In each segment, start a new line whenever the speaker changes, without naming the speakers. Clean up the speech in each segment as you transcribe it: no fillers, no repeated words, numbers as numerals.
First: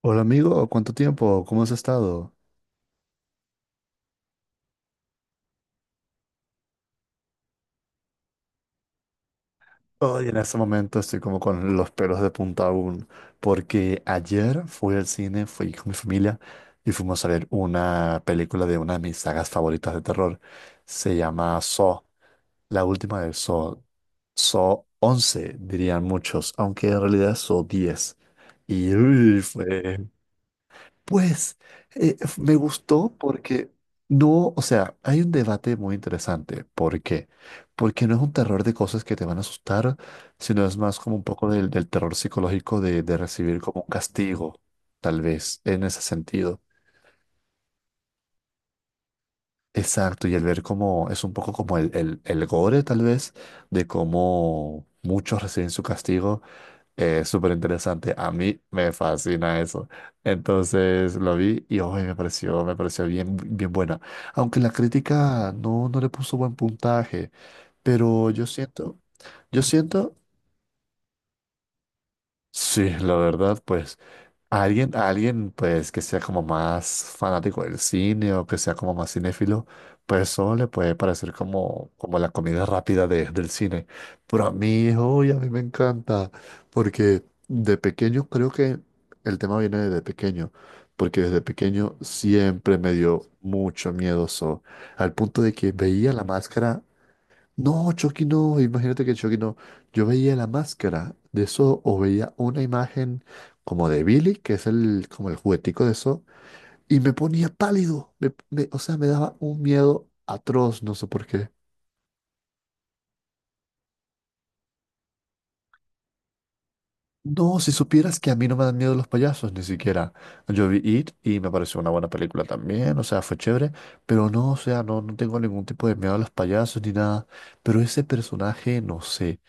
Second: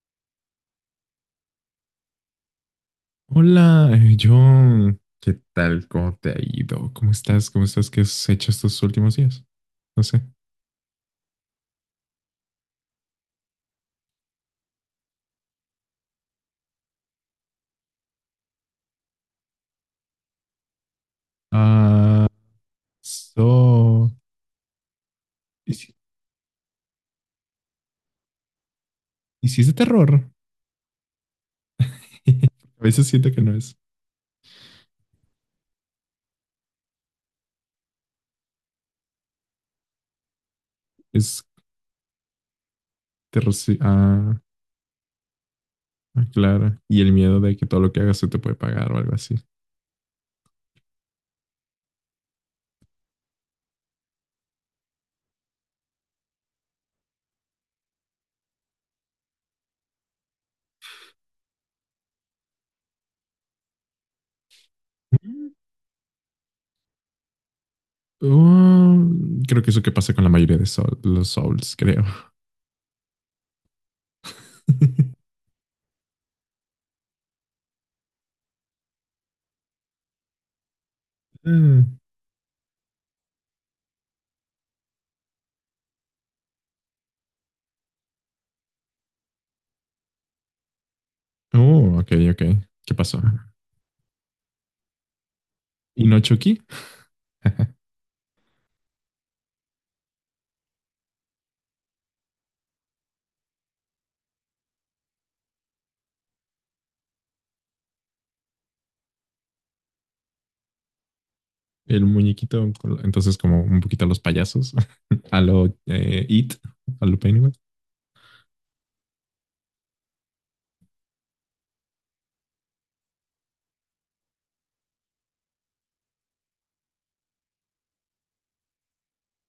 Hola amigo, ¿cuánto tiempo? ¿Cómo has estado?
Hola, John. ¿Qué tal? ¿Cómo te ha ido? ¿Cómo estás? ¿Cómo estás? ¿Qué has hecho estos últimos días? No sé.
Hoy en este momento estoy como con los pelos de punta aún, porque ayer fui al cine, fui con mi familia y fuimos a ver una película de una de mis sagas favoritas de terror. Se llama Saw,
Ah,
la última de Saw.
so...
Saw once
hici-
dirían muchos, aunque en realidad es Saw diez. Y uy,
¿Hiciste
fue
terror?
Pues f- me
A veces
gustó
siento que no
porque
es.
no. O sea, hay un debate muy interesante. ¿Por qué? Porque no es un terror de cosas que te van a asustar, sino es más como un
Es
poco del terror psicológico de
terror.
recibir
Sí.
como un
Ah,
castigo, tal vez, en ese
ah,
sentido.
claro. Y el miedo de que todo lo que hagas se te puede pagar o algo así.
Exacto, y el ver cómo es un poco como el gore, tal vez, de cómo muchos reciben su castigo. Es súper interesante. A mí me fascina eso. Entonces lo vi y hoy me pareció bien, bien buena. Aunque la
Mm.
crítica no, no le puso buen puntaje. Pero yo siento,
Oh,
yo
creo que eso que pasa
siento,
con la mayoría de los Souls, creo.
sí, la verdad, pues A alguien, a alguien, pues, que sea como más fanático del cine o que sea como más cinéfilo, pues eso le puede parecer como,
Mm.
como la comida rápida del cine. Pero a mí, uy, a mí me encanta, porque de pequeño creo que el tema viene desde pequeño, porque desde pequeño
Oh, ok, ok.
siempre me
¿Qué pasó?
dio mucho miedo eso, al punto de que
¿Y
veía
no
la
Chucky?
máscara. No, Chucky no, imagínate que Chucky no. Yo veía la máscara de eso o veía una imagen como de Billy, que es como el juguetico de eso, y me ponía pálido. O sea, me daba un miedo atroz, no sé por qué.
El muñequito, entonces como un poquito a los payasos, a lo It, a lo
No,
Pennywise,
si supieras que a mí no me dan miedo los payasos, ni siquiera. Yo vi It y me pareció una buena película también, o sea, fue chévere, pero no, o sea, no, no tengo ningún tipo de miedo a los payasos ni nada. Pero ese personaje, no sé.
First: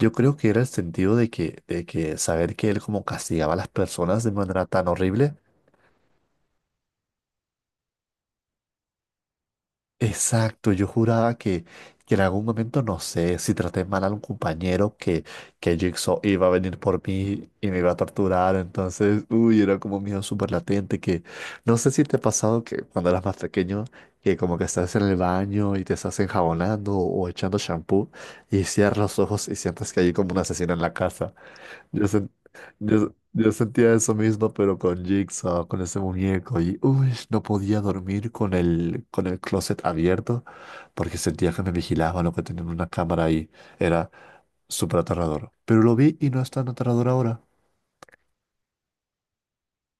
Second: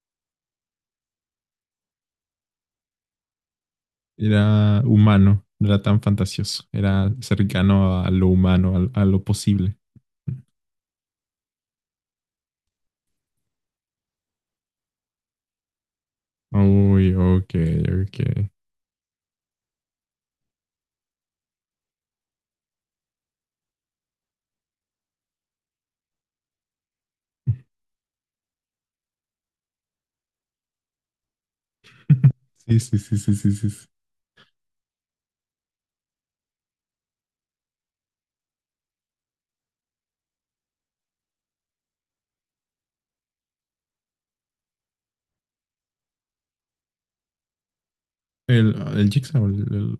Yo creo que era el sentido de que saber que él como castigaba a las personas de manera
era
tan horrible.
humano, no era tan fantasioso, era cercano a lo humano, a lo posible.
Exacto, yo juraba que en algún momento, no sé, si traté mal a un compañero, que Jigsaw iba a venir por
Uy,
mí
ok,
y me iba a
ok.
torturar. Entonces, uy, era como un miedo súper latente, que no sé si te ha pasado que cuando eras más pequeño, que como que estás en el baño y te estás enjabonando o echando shampoo y cierras los ojos y sientes que hay como un asesino en la casa. Yo, sen-
Sí, sí,
yo,
sí, sí,
yo
sí, sí, sí.
sentía eso mismo, pero con Jigsaw, con ese muñeco, y uy, no podía dormir con el closet abierto porque sentía que me vigilaban o que tenían una cámara ahí. Era súper aterrador. Pero lo vi y no es tan aterrador ahora.
El Jigsaw,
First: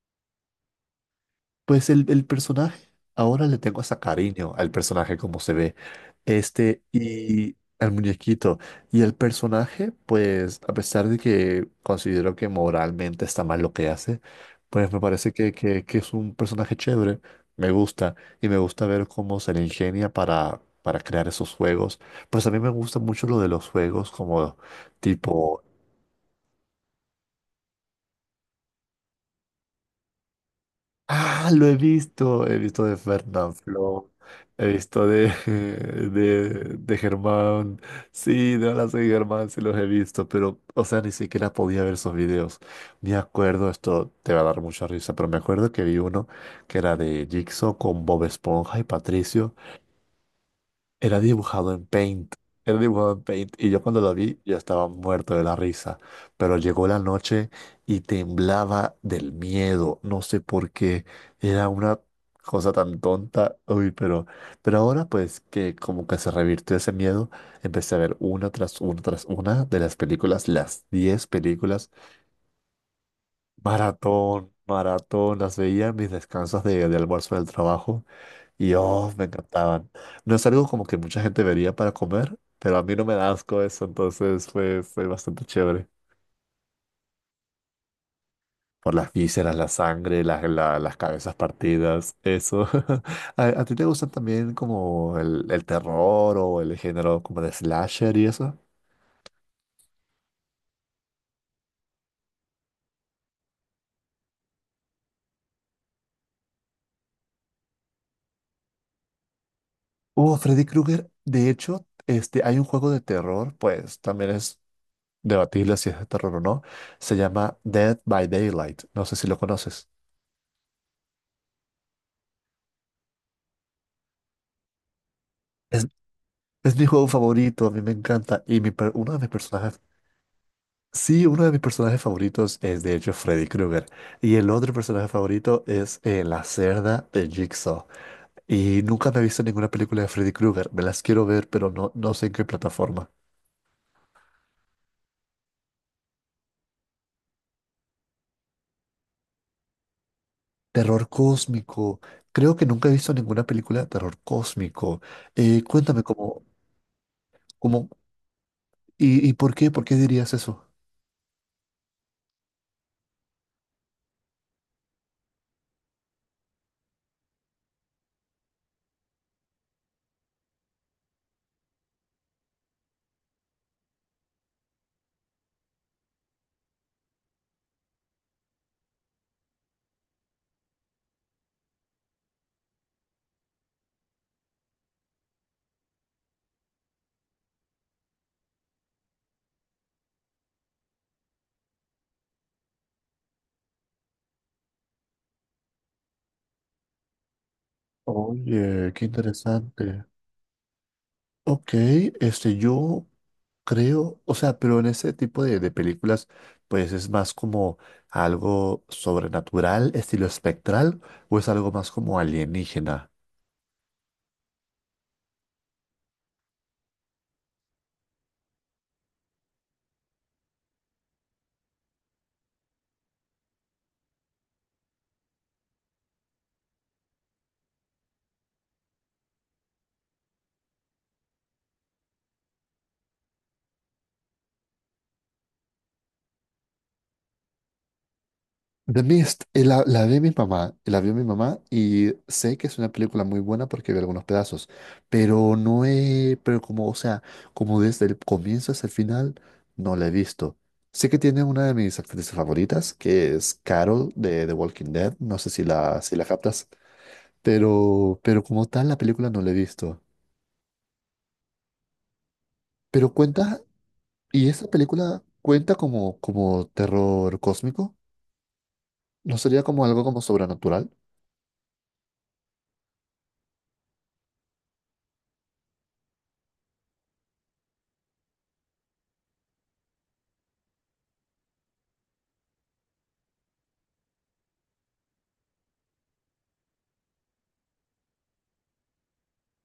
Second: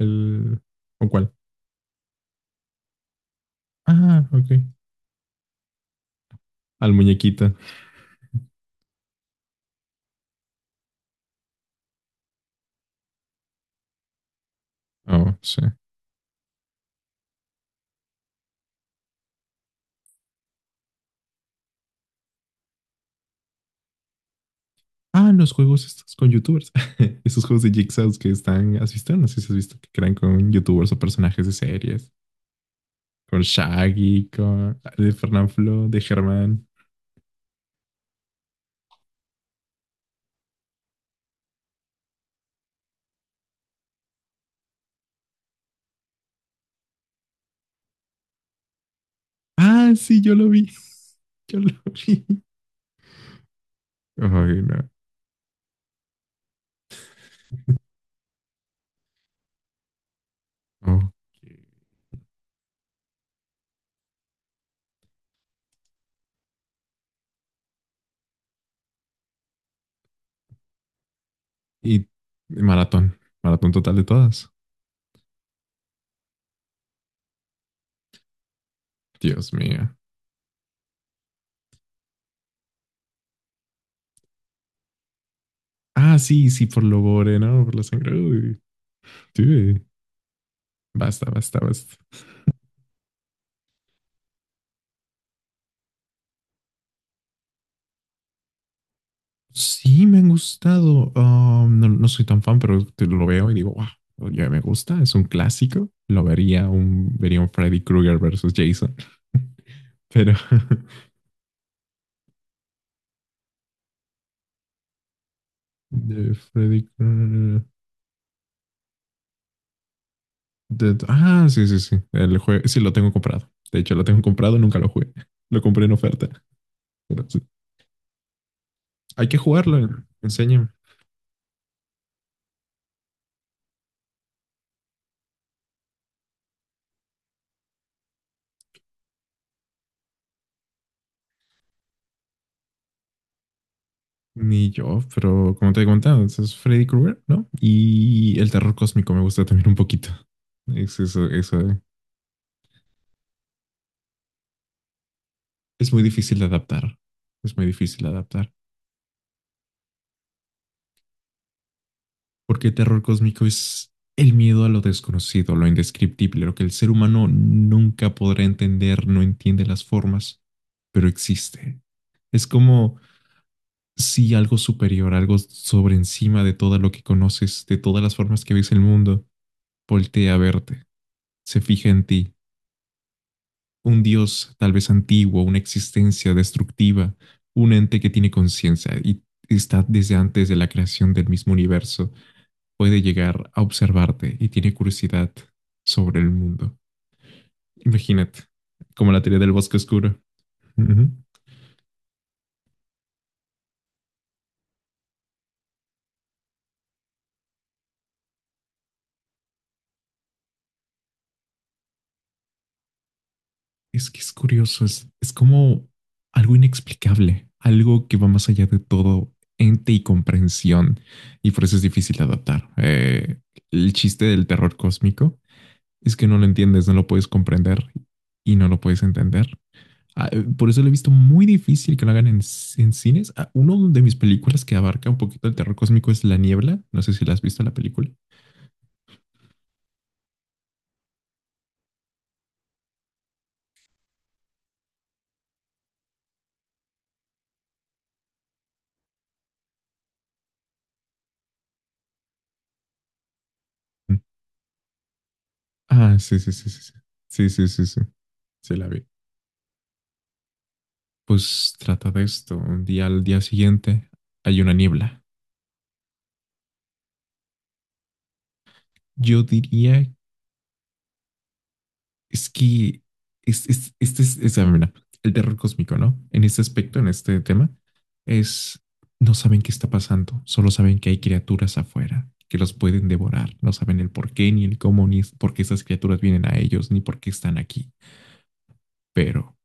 el- ¿O cuál?
Pues el personaje, ahora le tengo hasta
Ah, ok.
cariño al personaje como se ve, este
Al muñequito.
y al muñequito. Y el personaje, pues a pesar de que considero que moralmente está mal lo que hace, pues me parece
Oh,
que,
sí.
que, que es un personaje chévere, me gusta y me gusta ver cómo se le ingenia para crear esos juegos. Pues a mí me gusta mucho lo de los juegos como
Ah, los
tipo.
juegos estos con youtubers. Esos juegos de Jigsaws que están, ¿has visto? No sé si has visto que crean con youtubers o personajes
Ah,
de
lo he
series.
visto. He visto de
Con
Fernanfloo.
Shaggy,
He
con
visto
de Fernán, de Germán.
de Germán. Sí, de Hola soy Germán, sí los he visto, pero, o sea, ni siquiera podía ver esos videos. Me acuerdo, esto te va a dar mucha risa, pero me acuerdo que vi uno que era de Jigsaw con Bob Esponja y Patricio.
Ah, sí, yo lo vi,
Era
yo lo
dibujado en
vi.
Paint. Era dibujado en Paint. Y yo cuando lo vi ya
Ay,
estaba
no.
muerto de la risa. Pero llegó la noche y temblaba del miedo. No sé por qué.
Ok.
Era una cosa tan tonta. Uy, pero ahora pues que como que se revirtió ese miedo, empecé a ver una tras una tras una de las películas, las 10 películas.
Y maratón, maratón total de todas.
Maratón, maratón. Las veía en mis descansos de almuerzo del trabajo. Y oh, me
Dios
encantaban.
mío.
No es algo como que mucha gente vería para comer, pero a mí no me da asco eso, entonces fue bastante chévere.
Ah, sí, sí, por lo gore, ¿no? Por la sangre. Uy,
Por las vísceras, la
dude.
sangre, las
Basta,
cabezas
basta, basta.
partidas, eso. ¿A ti te gustan también como el terror o el género como de slasher y eso?
Sí, me han gustado. No, no soy tan fan, pero te lo veo y digo, wow, ya me gusta, es un clásico. Lo vería un Freddy Krueger versus Jason, pero
Freddy Krueger, de hecho, hay un juego de terror, pues también es debatible si es de terror o no.
Freddy
Se llama
Krueger.
Dead by Daylight. No sé si lo conoces.
Ah, sí, sí, sí. El juego, sí, lo tengo comprado. De hecho, lo tengo comprado, nunca lo jugué. Lo compré
Es,
en oferta.
Es mi juego
Pero sí,
favorito, a mí me encanta. Y uno de
hay
mis
que
personajes,
jugarlo, enséñame.
sí, uno de mis personajes favoritos es de hecho Freddy Krueger. Y el otro personaje favorito es la cerda de Jigsaw. Y nunca me he visto ninguna película de Freddy Krueger. Me las quiero ver, pero no, no sé en qué plataforma.
Ni yo, pero como te he contado, ese es Freddy Krueger, ¿no? Y el terror cósmico me gusta también un poquito. Es
Terror
eso, eso.
cósmico. Creo que nunca he visto ninguna película de terror cósmico.
Es
Cuéntame
muy difícil
cómo,
de adaptar. Es muy
cómo
difícil de adaptar.
y por qué dirías eso.
Porque el terror cósmico es el miedo a lo desconocido, lo indescriptible, lo que el ser humano nunca podrá entender, no entiende las formas, pero existe. Es como sí algo superior, algo sobre encima de todo lo que conoces, de todas las formas que ves el mundo, voltea a verte, se fija en ti, un dios tal vez antiguo, una existencia destructiva, un ente que tiene conciencia y está desde antes de la creación del mismo universo, puede llegar a observarte y tiene curiosidad sobre el mundo. Imagínate,
Oye, qué
como la teoría del bosque
interesante.
oscuro. Ujú.
Ok, yo creo, o sea, pero en ese tipo de películas, pues es más como algo sobrenatural, estilo espectral, o es algo más como alienígena.
Es que es curioso, es- como algo inexplicable, algo que va más allá de todo ente y comprensión, y por eso es difícil de adaptar. El chiste del terror cósmico es que no lo entiendes, no lo puedes comprender y no lo puedes entender. Ah, Por eso lo he visto muy difícil que lo hagan en cines. Ah, Uno de mis películas que abarca un poquito el terror cósmico es La Niebla. No sé si la has visto la película.
The Mist, la vi mi mamá, la vio mi mamá y sé que es una película muy buena porque vi algunos pedazos, pero no he, pero como, o sea, como desde el comienzo hasta el final, no la he visto. Sé que tiene una de mis actrices favoritas, que es Carol de The Walking Dead, no sé si la, si
Ah,
la
sí, sí,
captas.
sí, sí. Sí, sí, sí, sí. Sí,
Pero como
sí
tal,
la
la
vi.
película no la he visto.
Pues trata de esto. Un día
Pero
al día
cuenta,
siguiente
¿y
hay
esa
una
película
niebla.
cuenta como, como terror cósmico? ¿No
Yo
sería como algo
diría,
como sobrenatural?
es que es, este es, ah, mira, el terror cósmico, ¿no? En este aspecto, en este tema, es no saben qué está pasando, solo saben que hay criaturas afuera que los pueden devorar. No saben el por qué, ni el cómo, ni es- por qué esas criaturas vienen a ellos, ni por qué están aquí. Pero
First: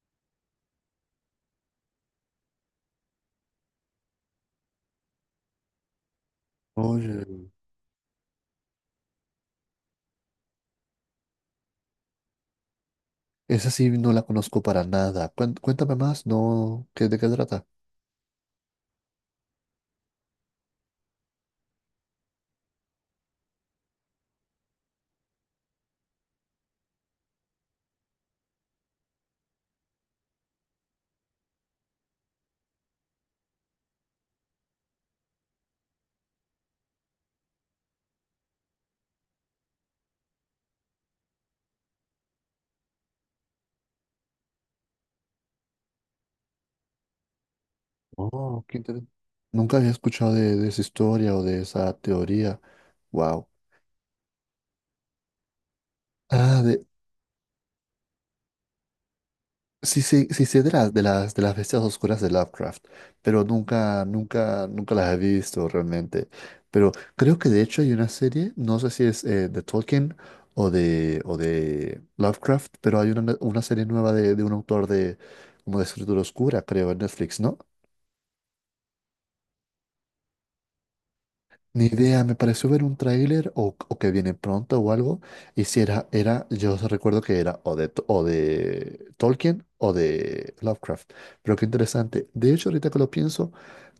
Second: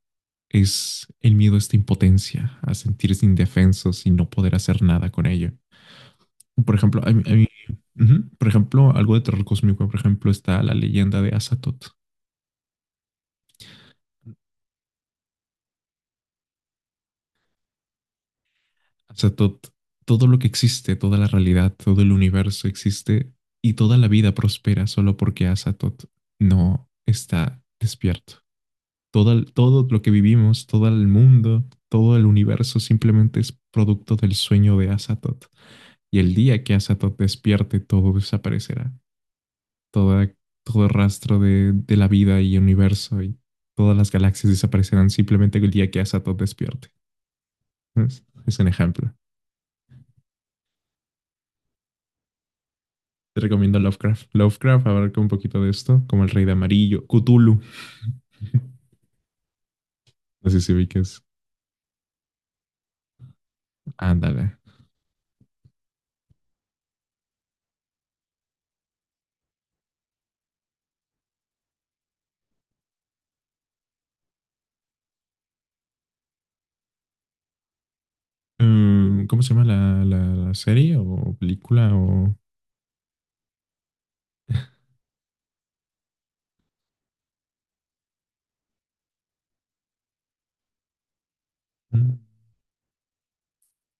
es el miedo a esta impotencia, a sentirse indefensos y no poder hacer nada con ello. Por ejemplo,
Oye,
ujú, por ejemplo, algo de terror cósmico, por ejemplo, está la leyenda de Azathoth.
esa sí no la conozco para nada. Cuéntame más, ¿no? ¿De qué trata?
Azathoth, todo lo que existe, toda la realidad, todo el universo existe y toda la vida prospera solo porque Azathoth no está despierto. Todo, todo lo que vivimos, todo el mundo, todo el universo simplemente es producto del sueño de Azathoth. Y el día que Azathoth despierte, todo desaparecerá. Toda, todo rastro de la vida y universo y todas las galaxias desaparecerán simplemente el día que Asato despierte. ¿Ves? Es
Oh,
un
qué interesante.
ejemplo.
Nunca había escuchado de esa historia o de esa teoría.
Te
Wow.
recomiendo Lovecraft. Lovecraft abarca un poquito de esto, como el Rey de
ah de
Amarillo, Cthulhu.
Sí, sí, sí,
No sé
sé de
si
las, de
ubiques.
las, de las bestias oscuras de Lovecraft, pero nunca,
Ándale.
nunca, nunca las he visto realmente. Pero creo que de hecho hay una serie, no sé si es de Tolkien o de Lovecraft, pero hay una serie nueva de un autor de, como de escritura oscura, creo, en Netflix, ¿no?
Mm, ¿cómo se llama la, la serie o
Ni
película?
idea, me
O...
pareció ver un tráiler o que viene pronto o algo. Y si era, yo recuerdo que era o de Tolkien o de Lovecraft. Pero qué
Mm.
interesante. De hecho, ahorita que lo pienso,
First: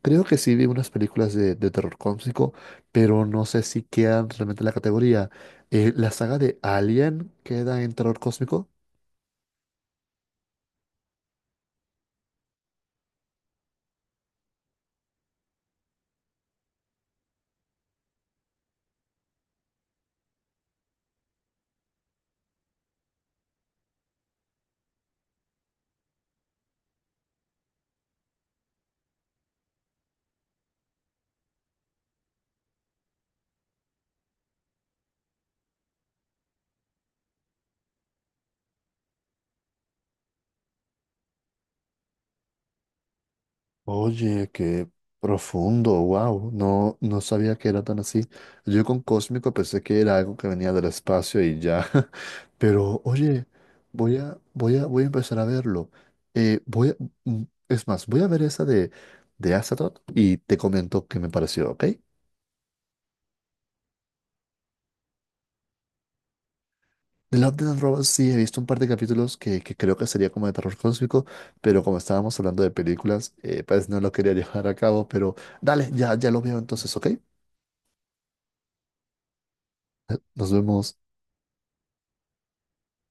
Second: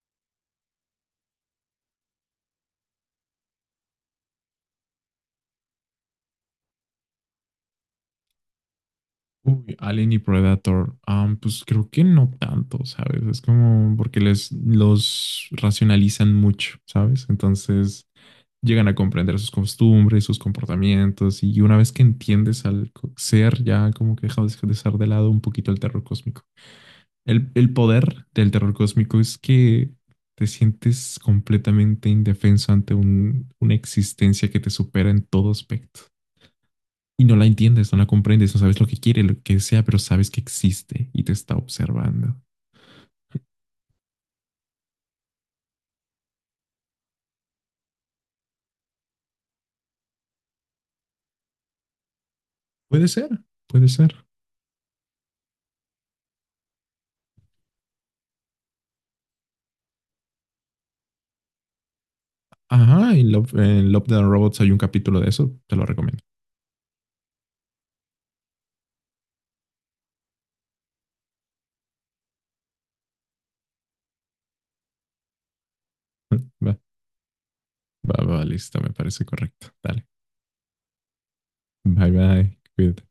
creo que sí vi unas películas de terror cósmico, pero no sé si quedan realmente en la categoría. La saga de Alien queda en terror cósmico.
Uy, Alien y Predator. Pues creo que no tanto, ¿sabes? Es como porque les los racionalizan mucho, ¿sabes? Entonces llegan a comprender sus costumbres, sus comportamientos, y una vez que entiendes al ser, ya como que deja de ser de lado un poquito el terror cósmico. El poder del terror cósmico es que te sientes completamente indefenso ante una existencia que te supera en todo aspecto. Y no la entiendes, no la comprendes, no sabes lo que quiere, lo que sea, pero sabes que existe y te está observando.
Oye, qué profundo, wow, no, no sabía que era tan así. Yo con Cósmico pensé que era algo que venía del espacio y ya, pero
Puede ser,
oye,
puede ser.
voy a empezar a verlo. Eh, voy a- es más, voy a ver esa de Astaroth y te comento qué me pareció, ¿ok?
Ajá, en Love, the Robots hay un capítulo de eso, te lo recomiendo.
The Love, Death and Robots sí he visto un par de capítulos que creo que sería como de terror cósmico, pero como estábamos hablando de películas, pues no lo quería llevar a cabo, pero dale, ya, ya lo veo entonces, ¿ok?
Va, va, va, listo, me parece correcto. Dale,
Nos vemos.
bye, bye, cuídate.